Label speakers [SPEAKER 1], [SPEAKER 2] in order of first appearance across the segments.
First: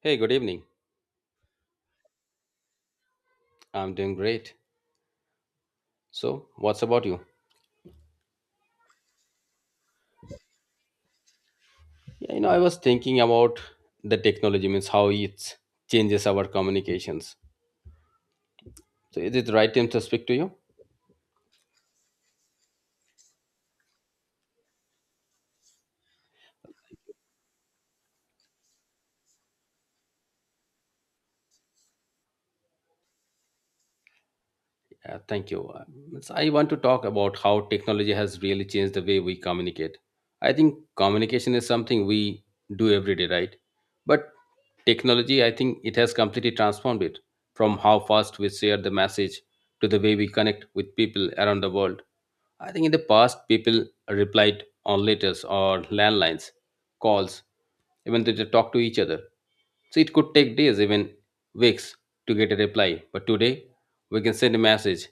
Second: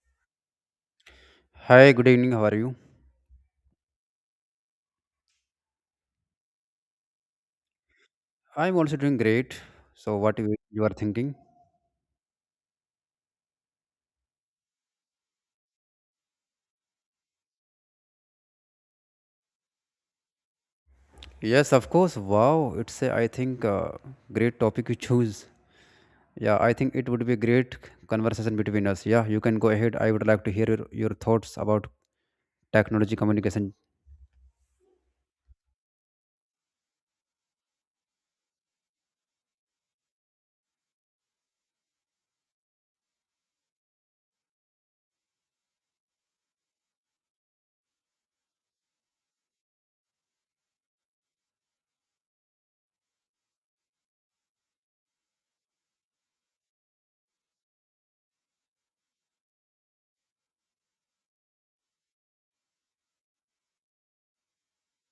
[SPEAKER 1] Hey, good evening.
[SPEAKER 2] Hi, good evening. How are you?
[SPEAKER 1] I'm doing great. So, what's about you?
[SPEAKER 2] I'm also doing great. So, what you are thinking?
[SPEAKER 1] I was thinking about the technology, means how it changes our communications. So, is it the right time to speak to you?
[SPEAKER 2] Yes, of course. Wow, it's a I think great topic you choose. Yeah, I think it would be a great conversation between us. Yeah, you can go ahead. I would like to hear your thoughts about technology communication.
[SPEAKER 1] Yeah, thank you. Means I want to talk about how technology has really changed the way we communicate. I think communication is something we do every day, right? But technology, I think it has completely transformed it from how fast we share the message to the way we connect with people around the world. I think in the past, people replied on letters or landlines, calls, even to talk to each other. So it could take days, even weeks, to get a reply. But today, we can send a message,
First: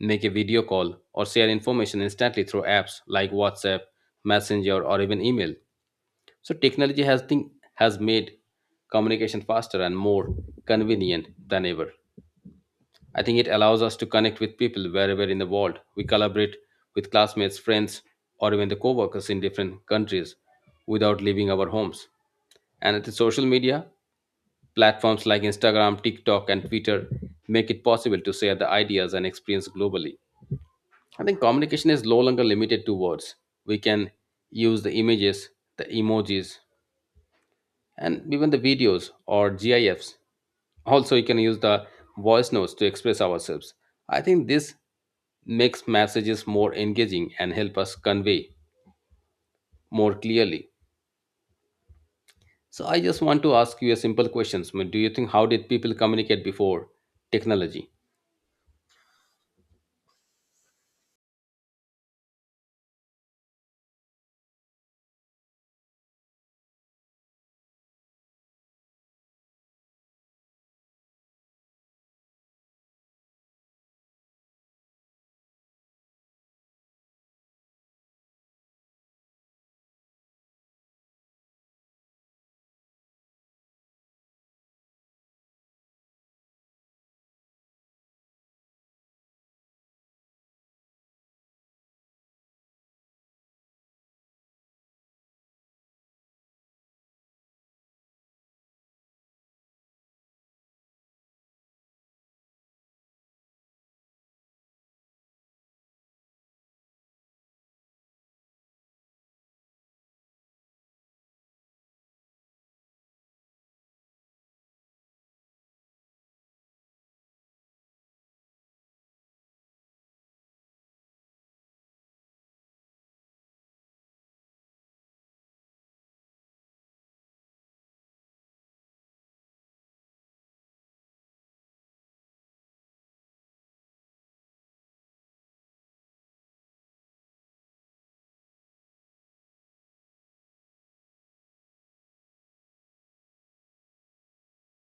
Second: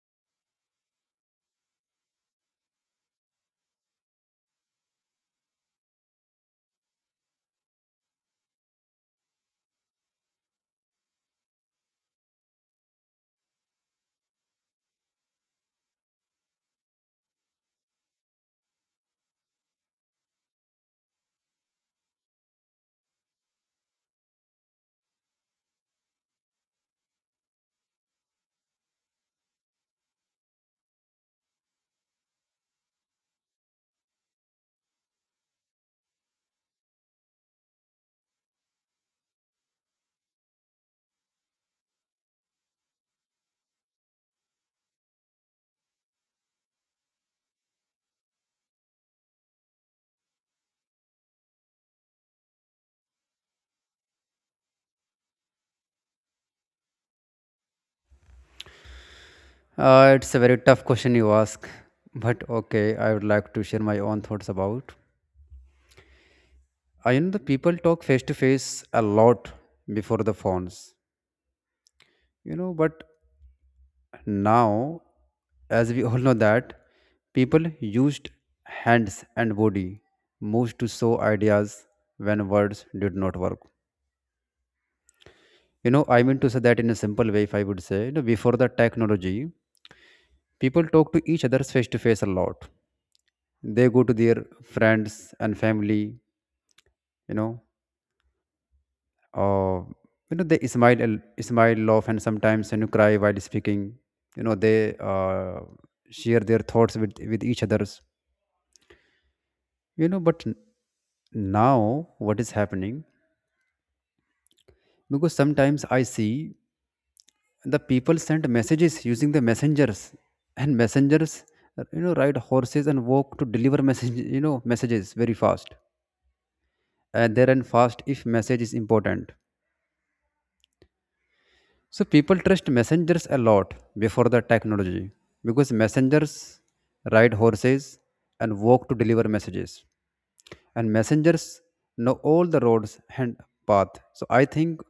[SPEAKER 1] make a video call, or share information instantly through apps like WhatsApp, Messenger, or even email. So technology has think has made communication faster and more convenient than ever. I think it allows us to connect with people wherever in the world. We collaborate with classmates, friends, or even the coworkers in different countries without leaving our homes. And at the social media, platforms like Instagram, TikTok, and Twitter make it possible to share the ideas and experience globally. I think communication is no longer limited to words. We can use the images, the emojis, and even the videos or GIFs also, we can use the voice notes to express ourselves. I think this makes messages more engaging and help us convey more clearly. So I just want to ask you a simple question. Do you think how did people communicate before technology?
[SPEAKER 2] It's a very tough question you ask, but okay, I would like to share my own thoughts about. I know the people talk face to face a lot before the phones, you know, but now, as we all know that people used hands and body moves to show ideas when words did not work. You know, I mean to say that in a simple way, if I would say, you know, before the technology, people talk to each other face to face a lot. They go to their friends and family, you know, uh, you know, they smile, smile, laugh, and sometimes you know, cry while speaking. You know, they share their thoughts with each others you know but now what is happening because sometimes I see the people send messages using the messengers, and messengers, you know, ride horses and walk to deliver message you know messages very fast, and they run fast if message is important. So people trust messengers a lot before the technology because messengers ride horses and walk to deliver messages, and messengers know all the roads and path. So I think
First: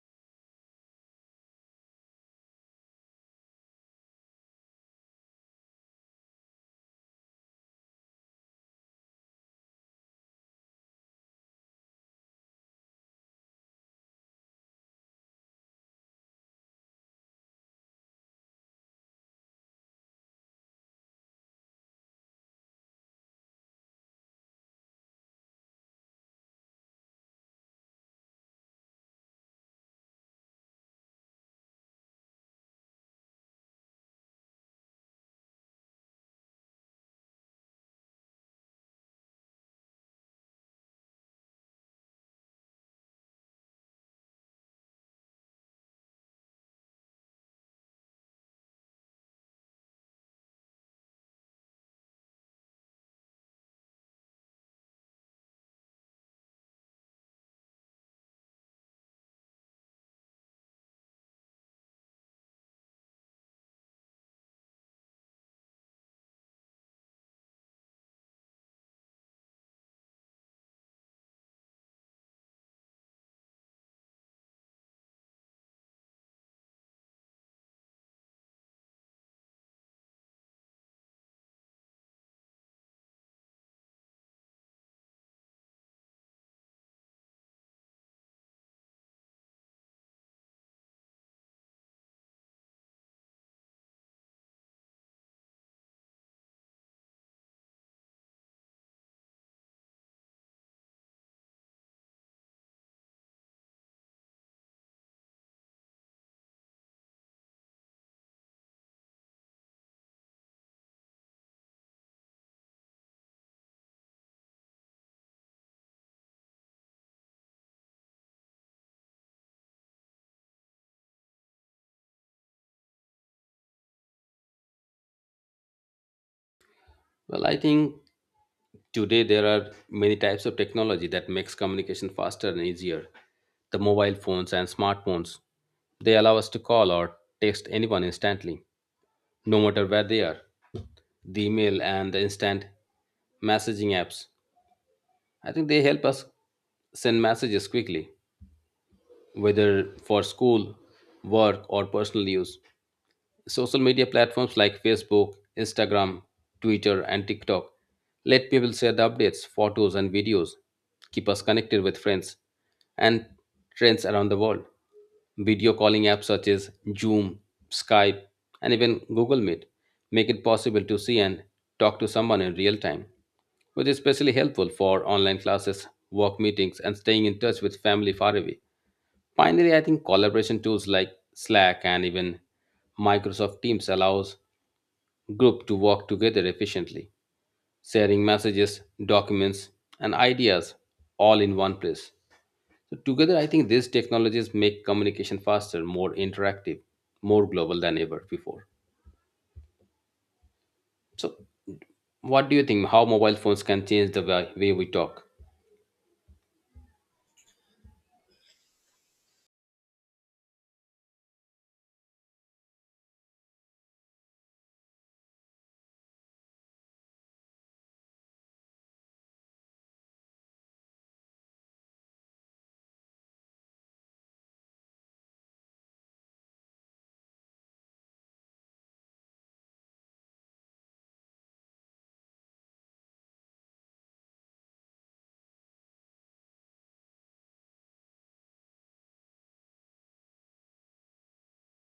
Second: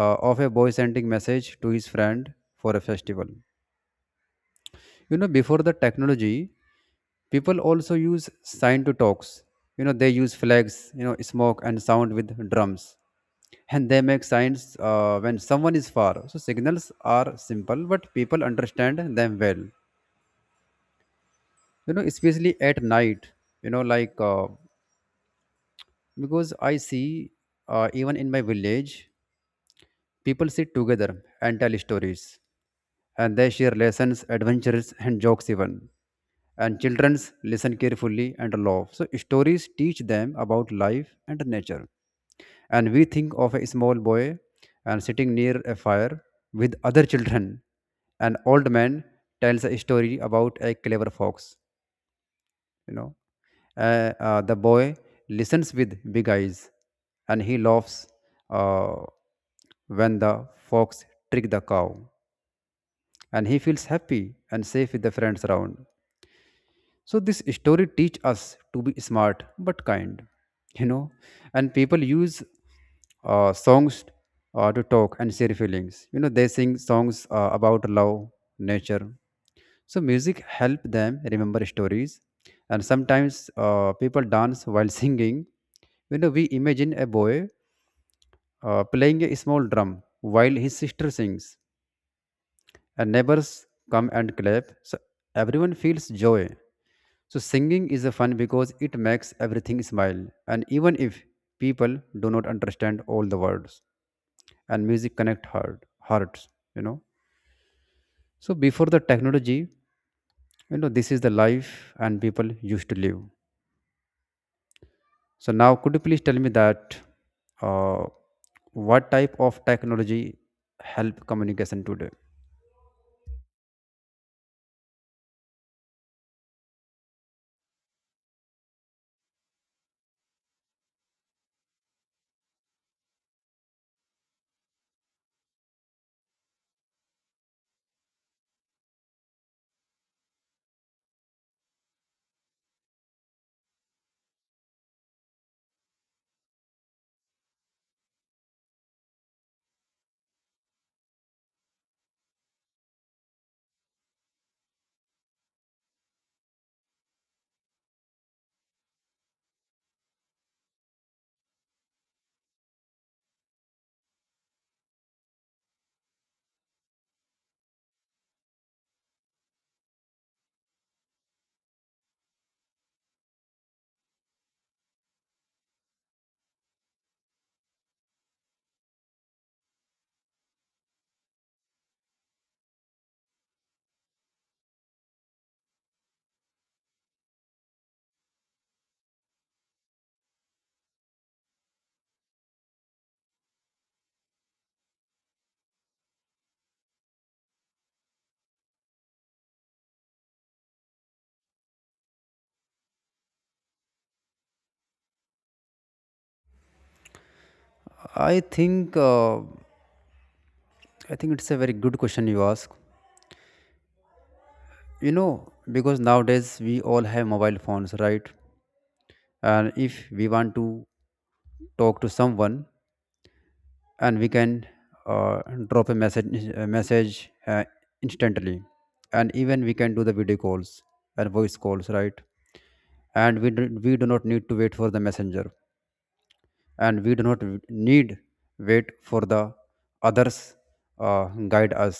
[SPEAKER 2] of a boy sending message to his friend for a festival. You know, before the technology, people also use sign to talks. You know, they use flags, you know, smoke and sound with drums, and they make signs when someone is far. So signals are simple, but people understand them well. You know, especially at night. You know, like because I see even in my village people sit together and tell stories, and they share lessons, adventures, and jokes even. And children listen carefully and laugh. So stories teach them about life and nature. And we think of a small boy and sitting near a fire with other children. An old man tells a story about a clever fox, you know. The boy listens with big eyes and he laughs uh, when the fox trick the cow, and he feels happy and safe with the friends around. So this story teach us to be smart but kind, you know. And people use songs to talk and share feelings, you know, they sing songs about love, nature. So music help them remember stories, and sometimes people dance while singing. You know, we imagine a boy playing a small drum while his sister sings, and neighbors come and clap. So everyone feels joy. So singing is a fun because it makes everything smile, and even if people do not understand all the words, and music connect hearts. You know, so before the technology, you know, this is the life and people used to live. So now, could you please tell me that uh, what type of technology help communication today?
[SPEAKER 1] Well, I think today there are many types of technology that makes communication faster and easier. The mobile phones and smartphones, they allow us to call or text anyone instantly, no matter where they are. The email and the instant messaging apps. I think they help us send messages quickly, whether for school, work, or personal use. Social media platforms like Facebook, Instagram, Twitter, and TikTok let people share the updates, photos, and videos, keep us connected with friends and trends around the world. Video calling apps such as Zoom, Skype, and even Google Meet make it possible to see and talk to someone in real time, which is especially helpful for online classes, work meetings, and staying in touch with family far away. Finally, I think collaboration tools like Slack and even Microsoft Teams allows group to work together efficiently, sharing messages, documents, and ideas all in one place. So together, I think these technologies make communication faster, more interactive, more global than ever before. So, what do you think? How mobile phones can change the way we talk?
[SPEAKER 2] I think it's a very good question you ask. You know, because nowadays we all have mobile phones, right? And if we want to talk to someone, and we can uh, drop a message instantly, and even we can do the video calls and voice calls, right? And we do not need to wait for the messenger, and we do not need wait for the others uh, guide us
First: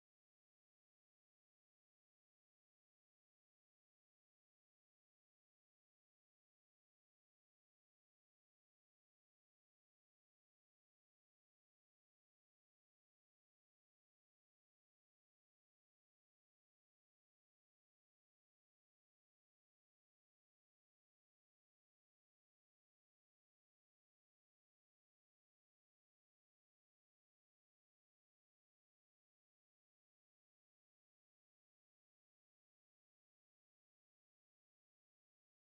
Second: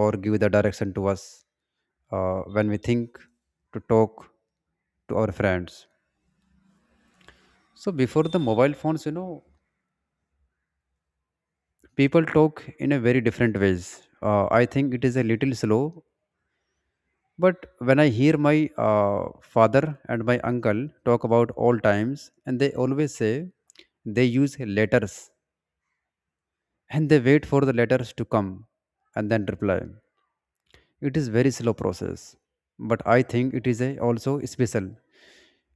[SPEAKER 2] or give the direction to us when we think to talk to our friends. So before the mobile phones, you know, people talk in a very different ways. I think it is a little slow, but when I hear my uh, father and my uncle talk about old times, and they always say they use letters and they wait for the letters to come and then reply. It is very slow process, but I think it is a also special.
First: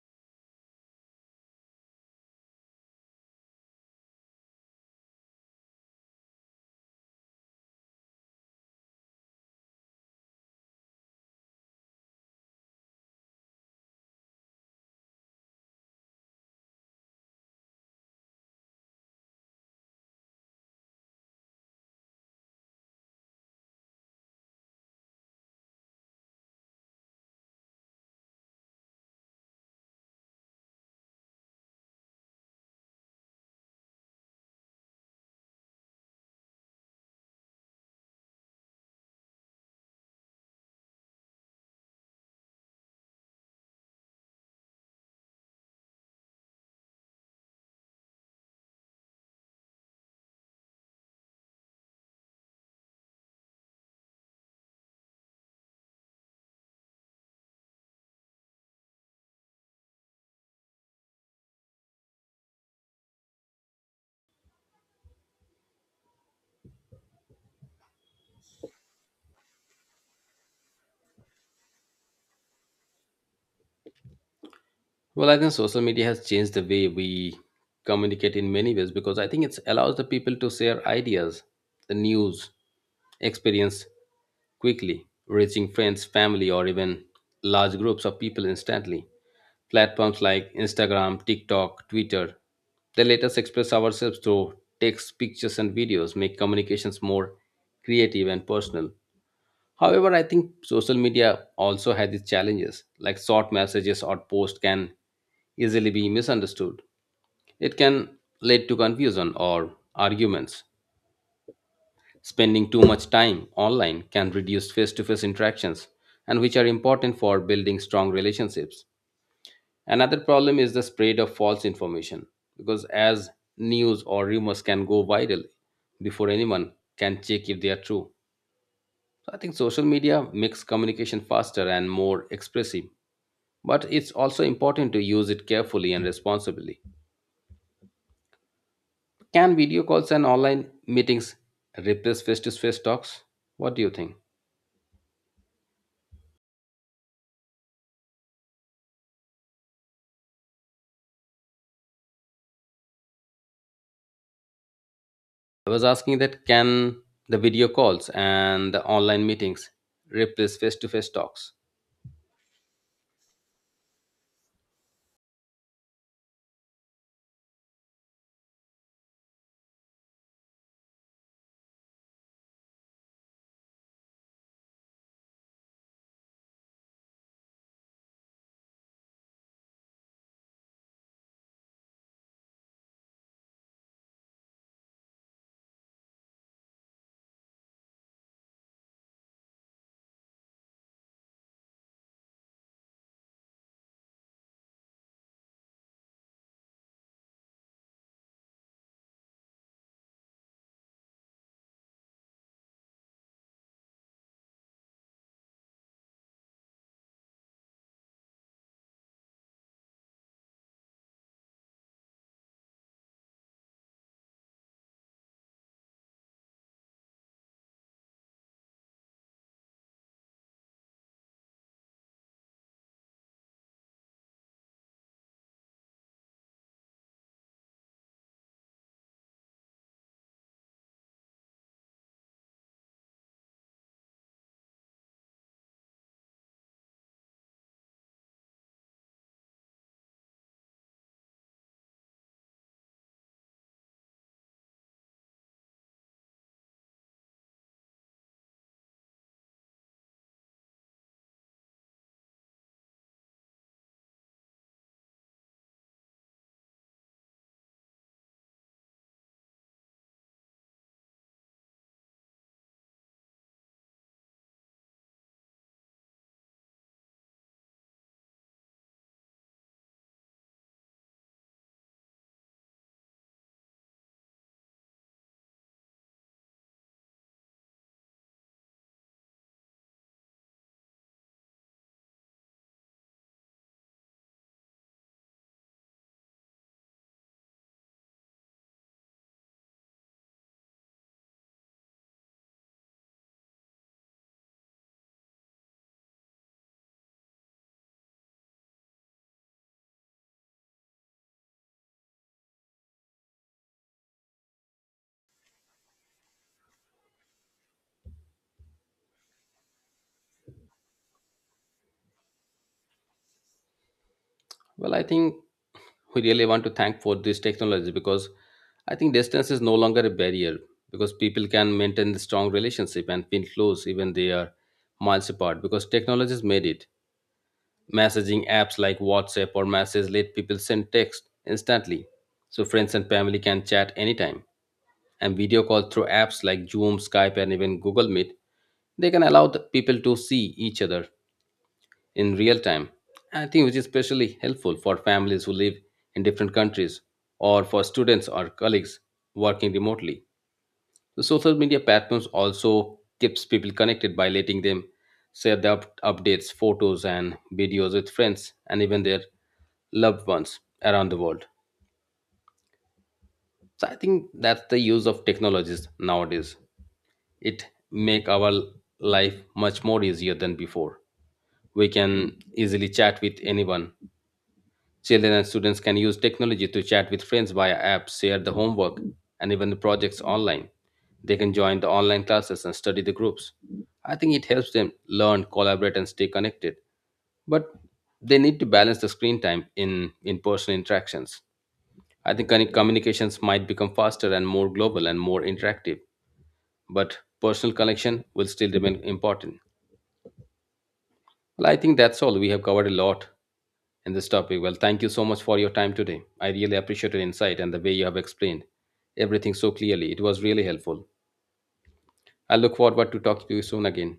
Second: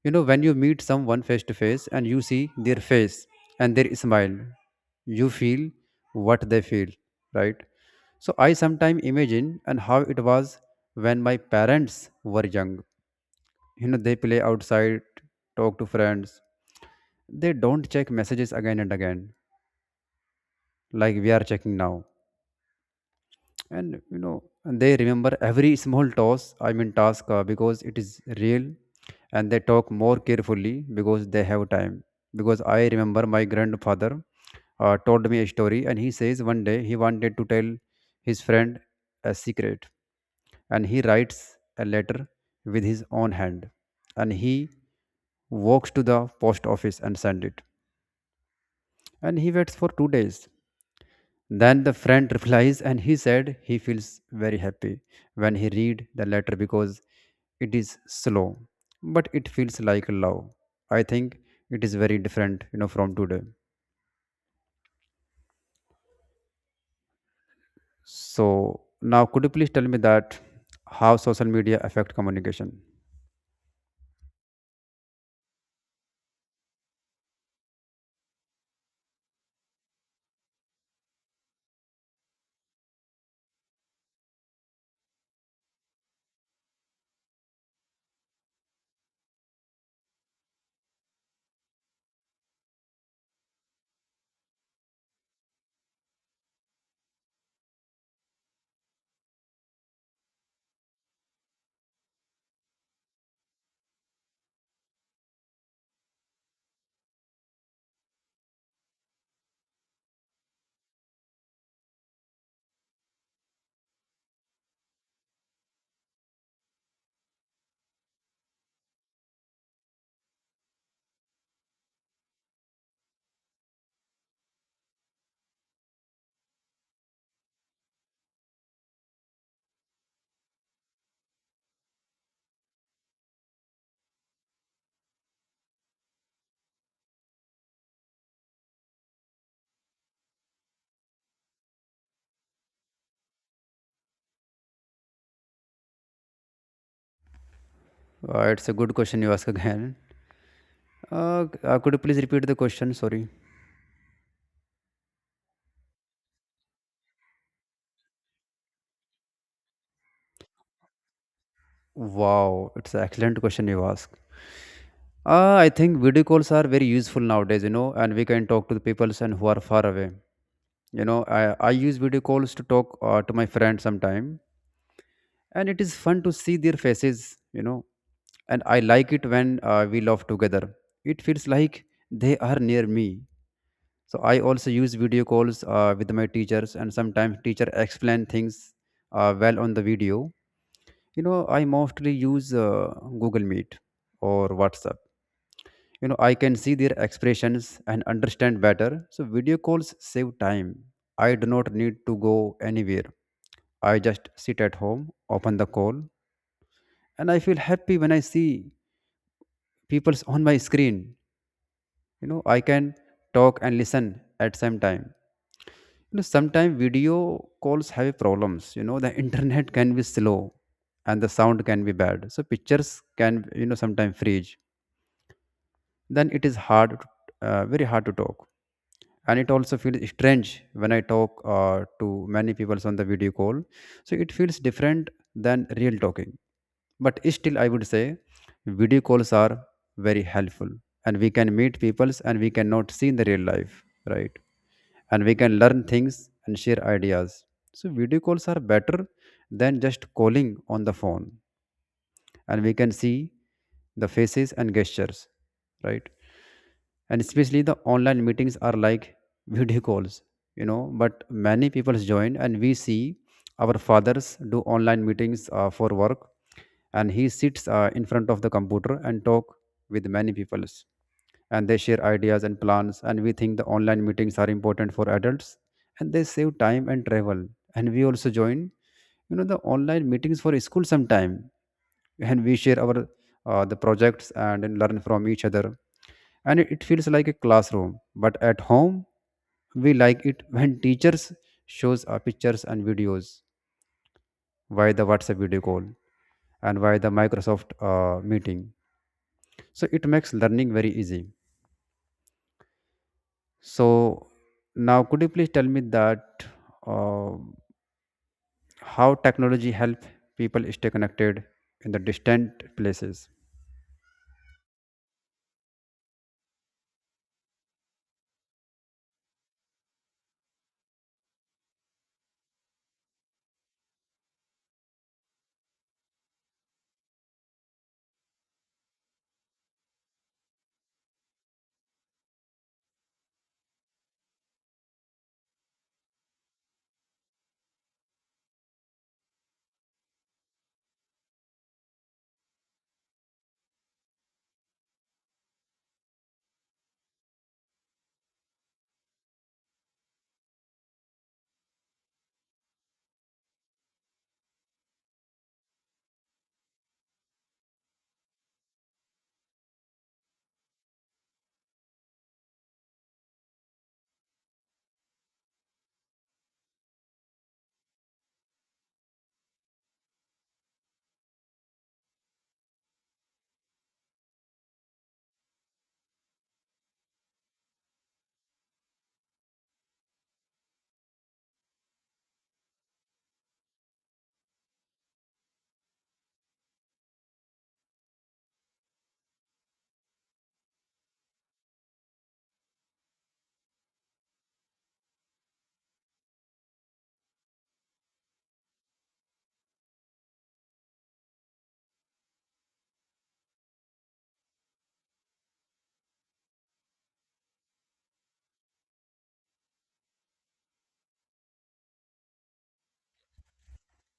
[SPEAKER 2] You know, when you meet someone face to face and you see their face and their smile, you feel what they feel, right? So I sometimes imagine and how it was when my parents were young. You know, they play outside, talk to friends, they don't check messages again and again like we are checking now. And you know, and they remember every small toss I mean task because it is real, and they talk more carefully because they have time. Because I remember my grandfather told me a story, and he says one day he wanted to tell his friend a secret, and he writes a letter with his own hand, and he walks to the post office and sends it, and he waits for 2 days, then the friend replies, and he said he feels very happy when he read the letter because it is slow, but it feels like love. I think it is very different, you know, from today. So now could you please tell me that how social media affect communication?
[SPEAKER 1] Well, I think social media has changed the way we communicate in many ways because I think it allows the people to share ideas, the news, experience quickly, reaching friends, family, or even large groups of people instantly. Platforms like Instagram, TikTok, Twitter, they let us express ourselves through text, pictures, and videos, make communications more creative and personal. However, I think social media also has its challenges, like short messages or posts can easily be misunderstood. It can lead to confusion or arguments. Spending too much time online can reduce face to face interactions, and which are important for building strong relationships. Another problem is the spread of false information, because as news or rumors can go viral before anyone can check if they are true. So I think social media makes communication faster and more expressive but it's also important to use it carefully and responsibly. Can video calls and online meetings replace face to face talks? What do you think?
[SPEAKER 2] It's a good question you ask again. Could you please repeat the question? Sorry.
[SPEAKER 1] I was asking that can the video calls and the online meetings replace face to face talks?
[SPEAKER 2] Wow, it's an excellent question you ask. I think video calls are very useful nowadays, you know, and we can talk to the people and who are far away. You know, I use video calls to talk to my friends sometime, and it is fun to see their faces, you know, and I like it when we laugh together. It feels like they are near me. So I also use video calls with my teachers, and sometimes teacher explain things well on the video. You know, I mostly use Google Meet or WhatsApp. You know, I can see their expressions and understand better. So video calls save time, I do not need to go anywhere, I just sit at home, open the call, and I feel happy when I see people's on my screen. You know, I can talk and listen at same time. You know, sometimes video calls have problems, you know the internet can be slow and the sound can be bad, so pictures can, you know, sometimes freeze, then it is hard to- very hard to talk. And it also feels strange when I talk to many people on the video call. So it feels different than real talking, but still I would say video calls are very helpful, and we can meet peoples and we cannot see in the real life, right? And we can learn things and share ideas. So video calls are better than just calling on the phone, and we can see the faces and gestures, right? And especially the online meetings are like video calls, you know, but many people join, and we see our fathers do online meetings for work, and he sits in front of the computer and talk with many people, and they share ideas and plans. And we think the online meetings are important for adults, and they save time and travel. And we also join, you know, the online meetings for school sometime, and we share our the projects and learn from each other. And it feels like a classroom, but at home. We like it when teachers shows pictures and videos via the WhatsApp video call and via the Microsoft meeting. So it makes learning very easy. So now could you please tell me that uh, how technology help people stay connected in the distant places?
[SPEAKER 1] Well, I think we really want to thank for this technology because I think distance is no longer a barrier because people can maintain the strong relationship and feel close even they are miles apart because technology has made it. Messaging apps like WhatsApp or Message let people send text instantly, so friends and family can chat anytime. And video call through apps like Zoom, Skype, and even Google Meet, they can allow the people to see each other in real time. I think which is especially helpful for families who live in different countries or for students or colleagues working remotely. The social media platforms also keeps people connected by letting them share their updates, photos, and videos with friends and even their loved ones around the world. So I think that's the use of technologies nowadays. It make our life much more easier than before. We can easily chat with anyone. Children and students can use technology to chat with friends via apps, share the homework, and even the projects online. They can join the online classes and study the groups. I think it helps them learn, collaborate, and stay connected. But they need to balance the screen time in person interactions. I think communications might become faster and more global and more interactive, but personal connection will still remain important. Well, I think that's all. We have covered a lot in this topic. Well, thank you so much for your time today. I really appreciate your insight and the way you have explained everything so clearly. It was really helpful. I look forward to talking to you soon again.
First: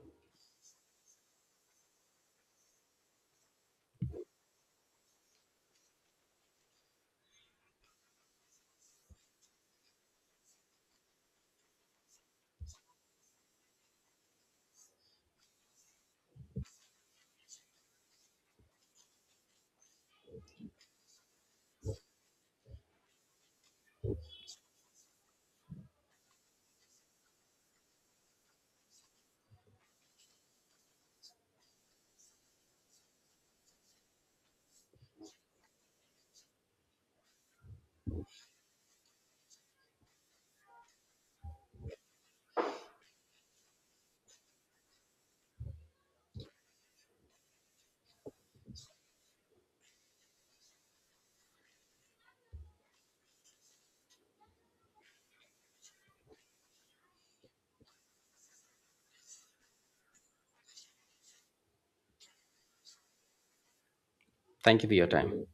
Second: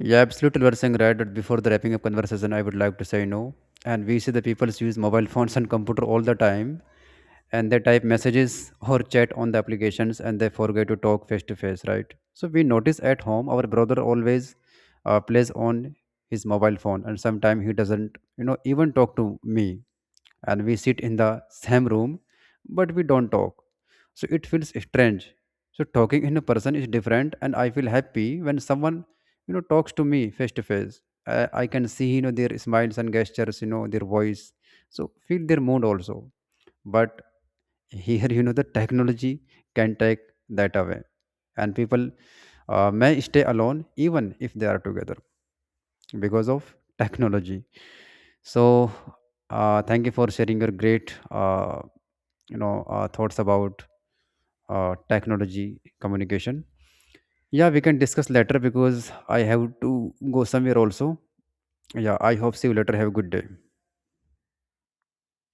[SPEAKER 2] Yeah, absolutely. We're saying right, but before the wrapping up conversation, I would like to say no. And we see the people use mobile phones and computer all the time, and they type messages or chat on the applications, and they forget to talk face to face, right? So we notice at home our brother always plays on his mobile phone, and sometimes he doesn't you know even talk to me, and we sit in the same room but we don't talk. So it feels strange. So talking in a person is different, and I feel happy when someone you know talks to me face to face. I can see you know their smiles and gestures, you know, their voice. So feel their mood also. But here, you know, the technology can take that away, and people may stay alone even if they are together because of technology. So thank you for sharing your great you know thoughts about technology communication. Yeah, we can discuss later because I have to go somewhere also. Yeah, I hope see you later, have a good day.
[SPEAKER 1] Thank you for your time.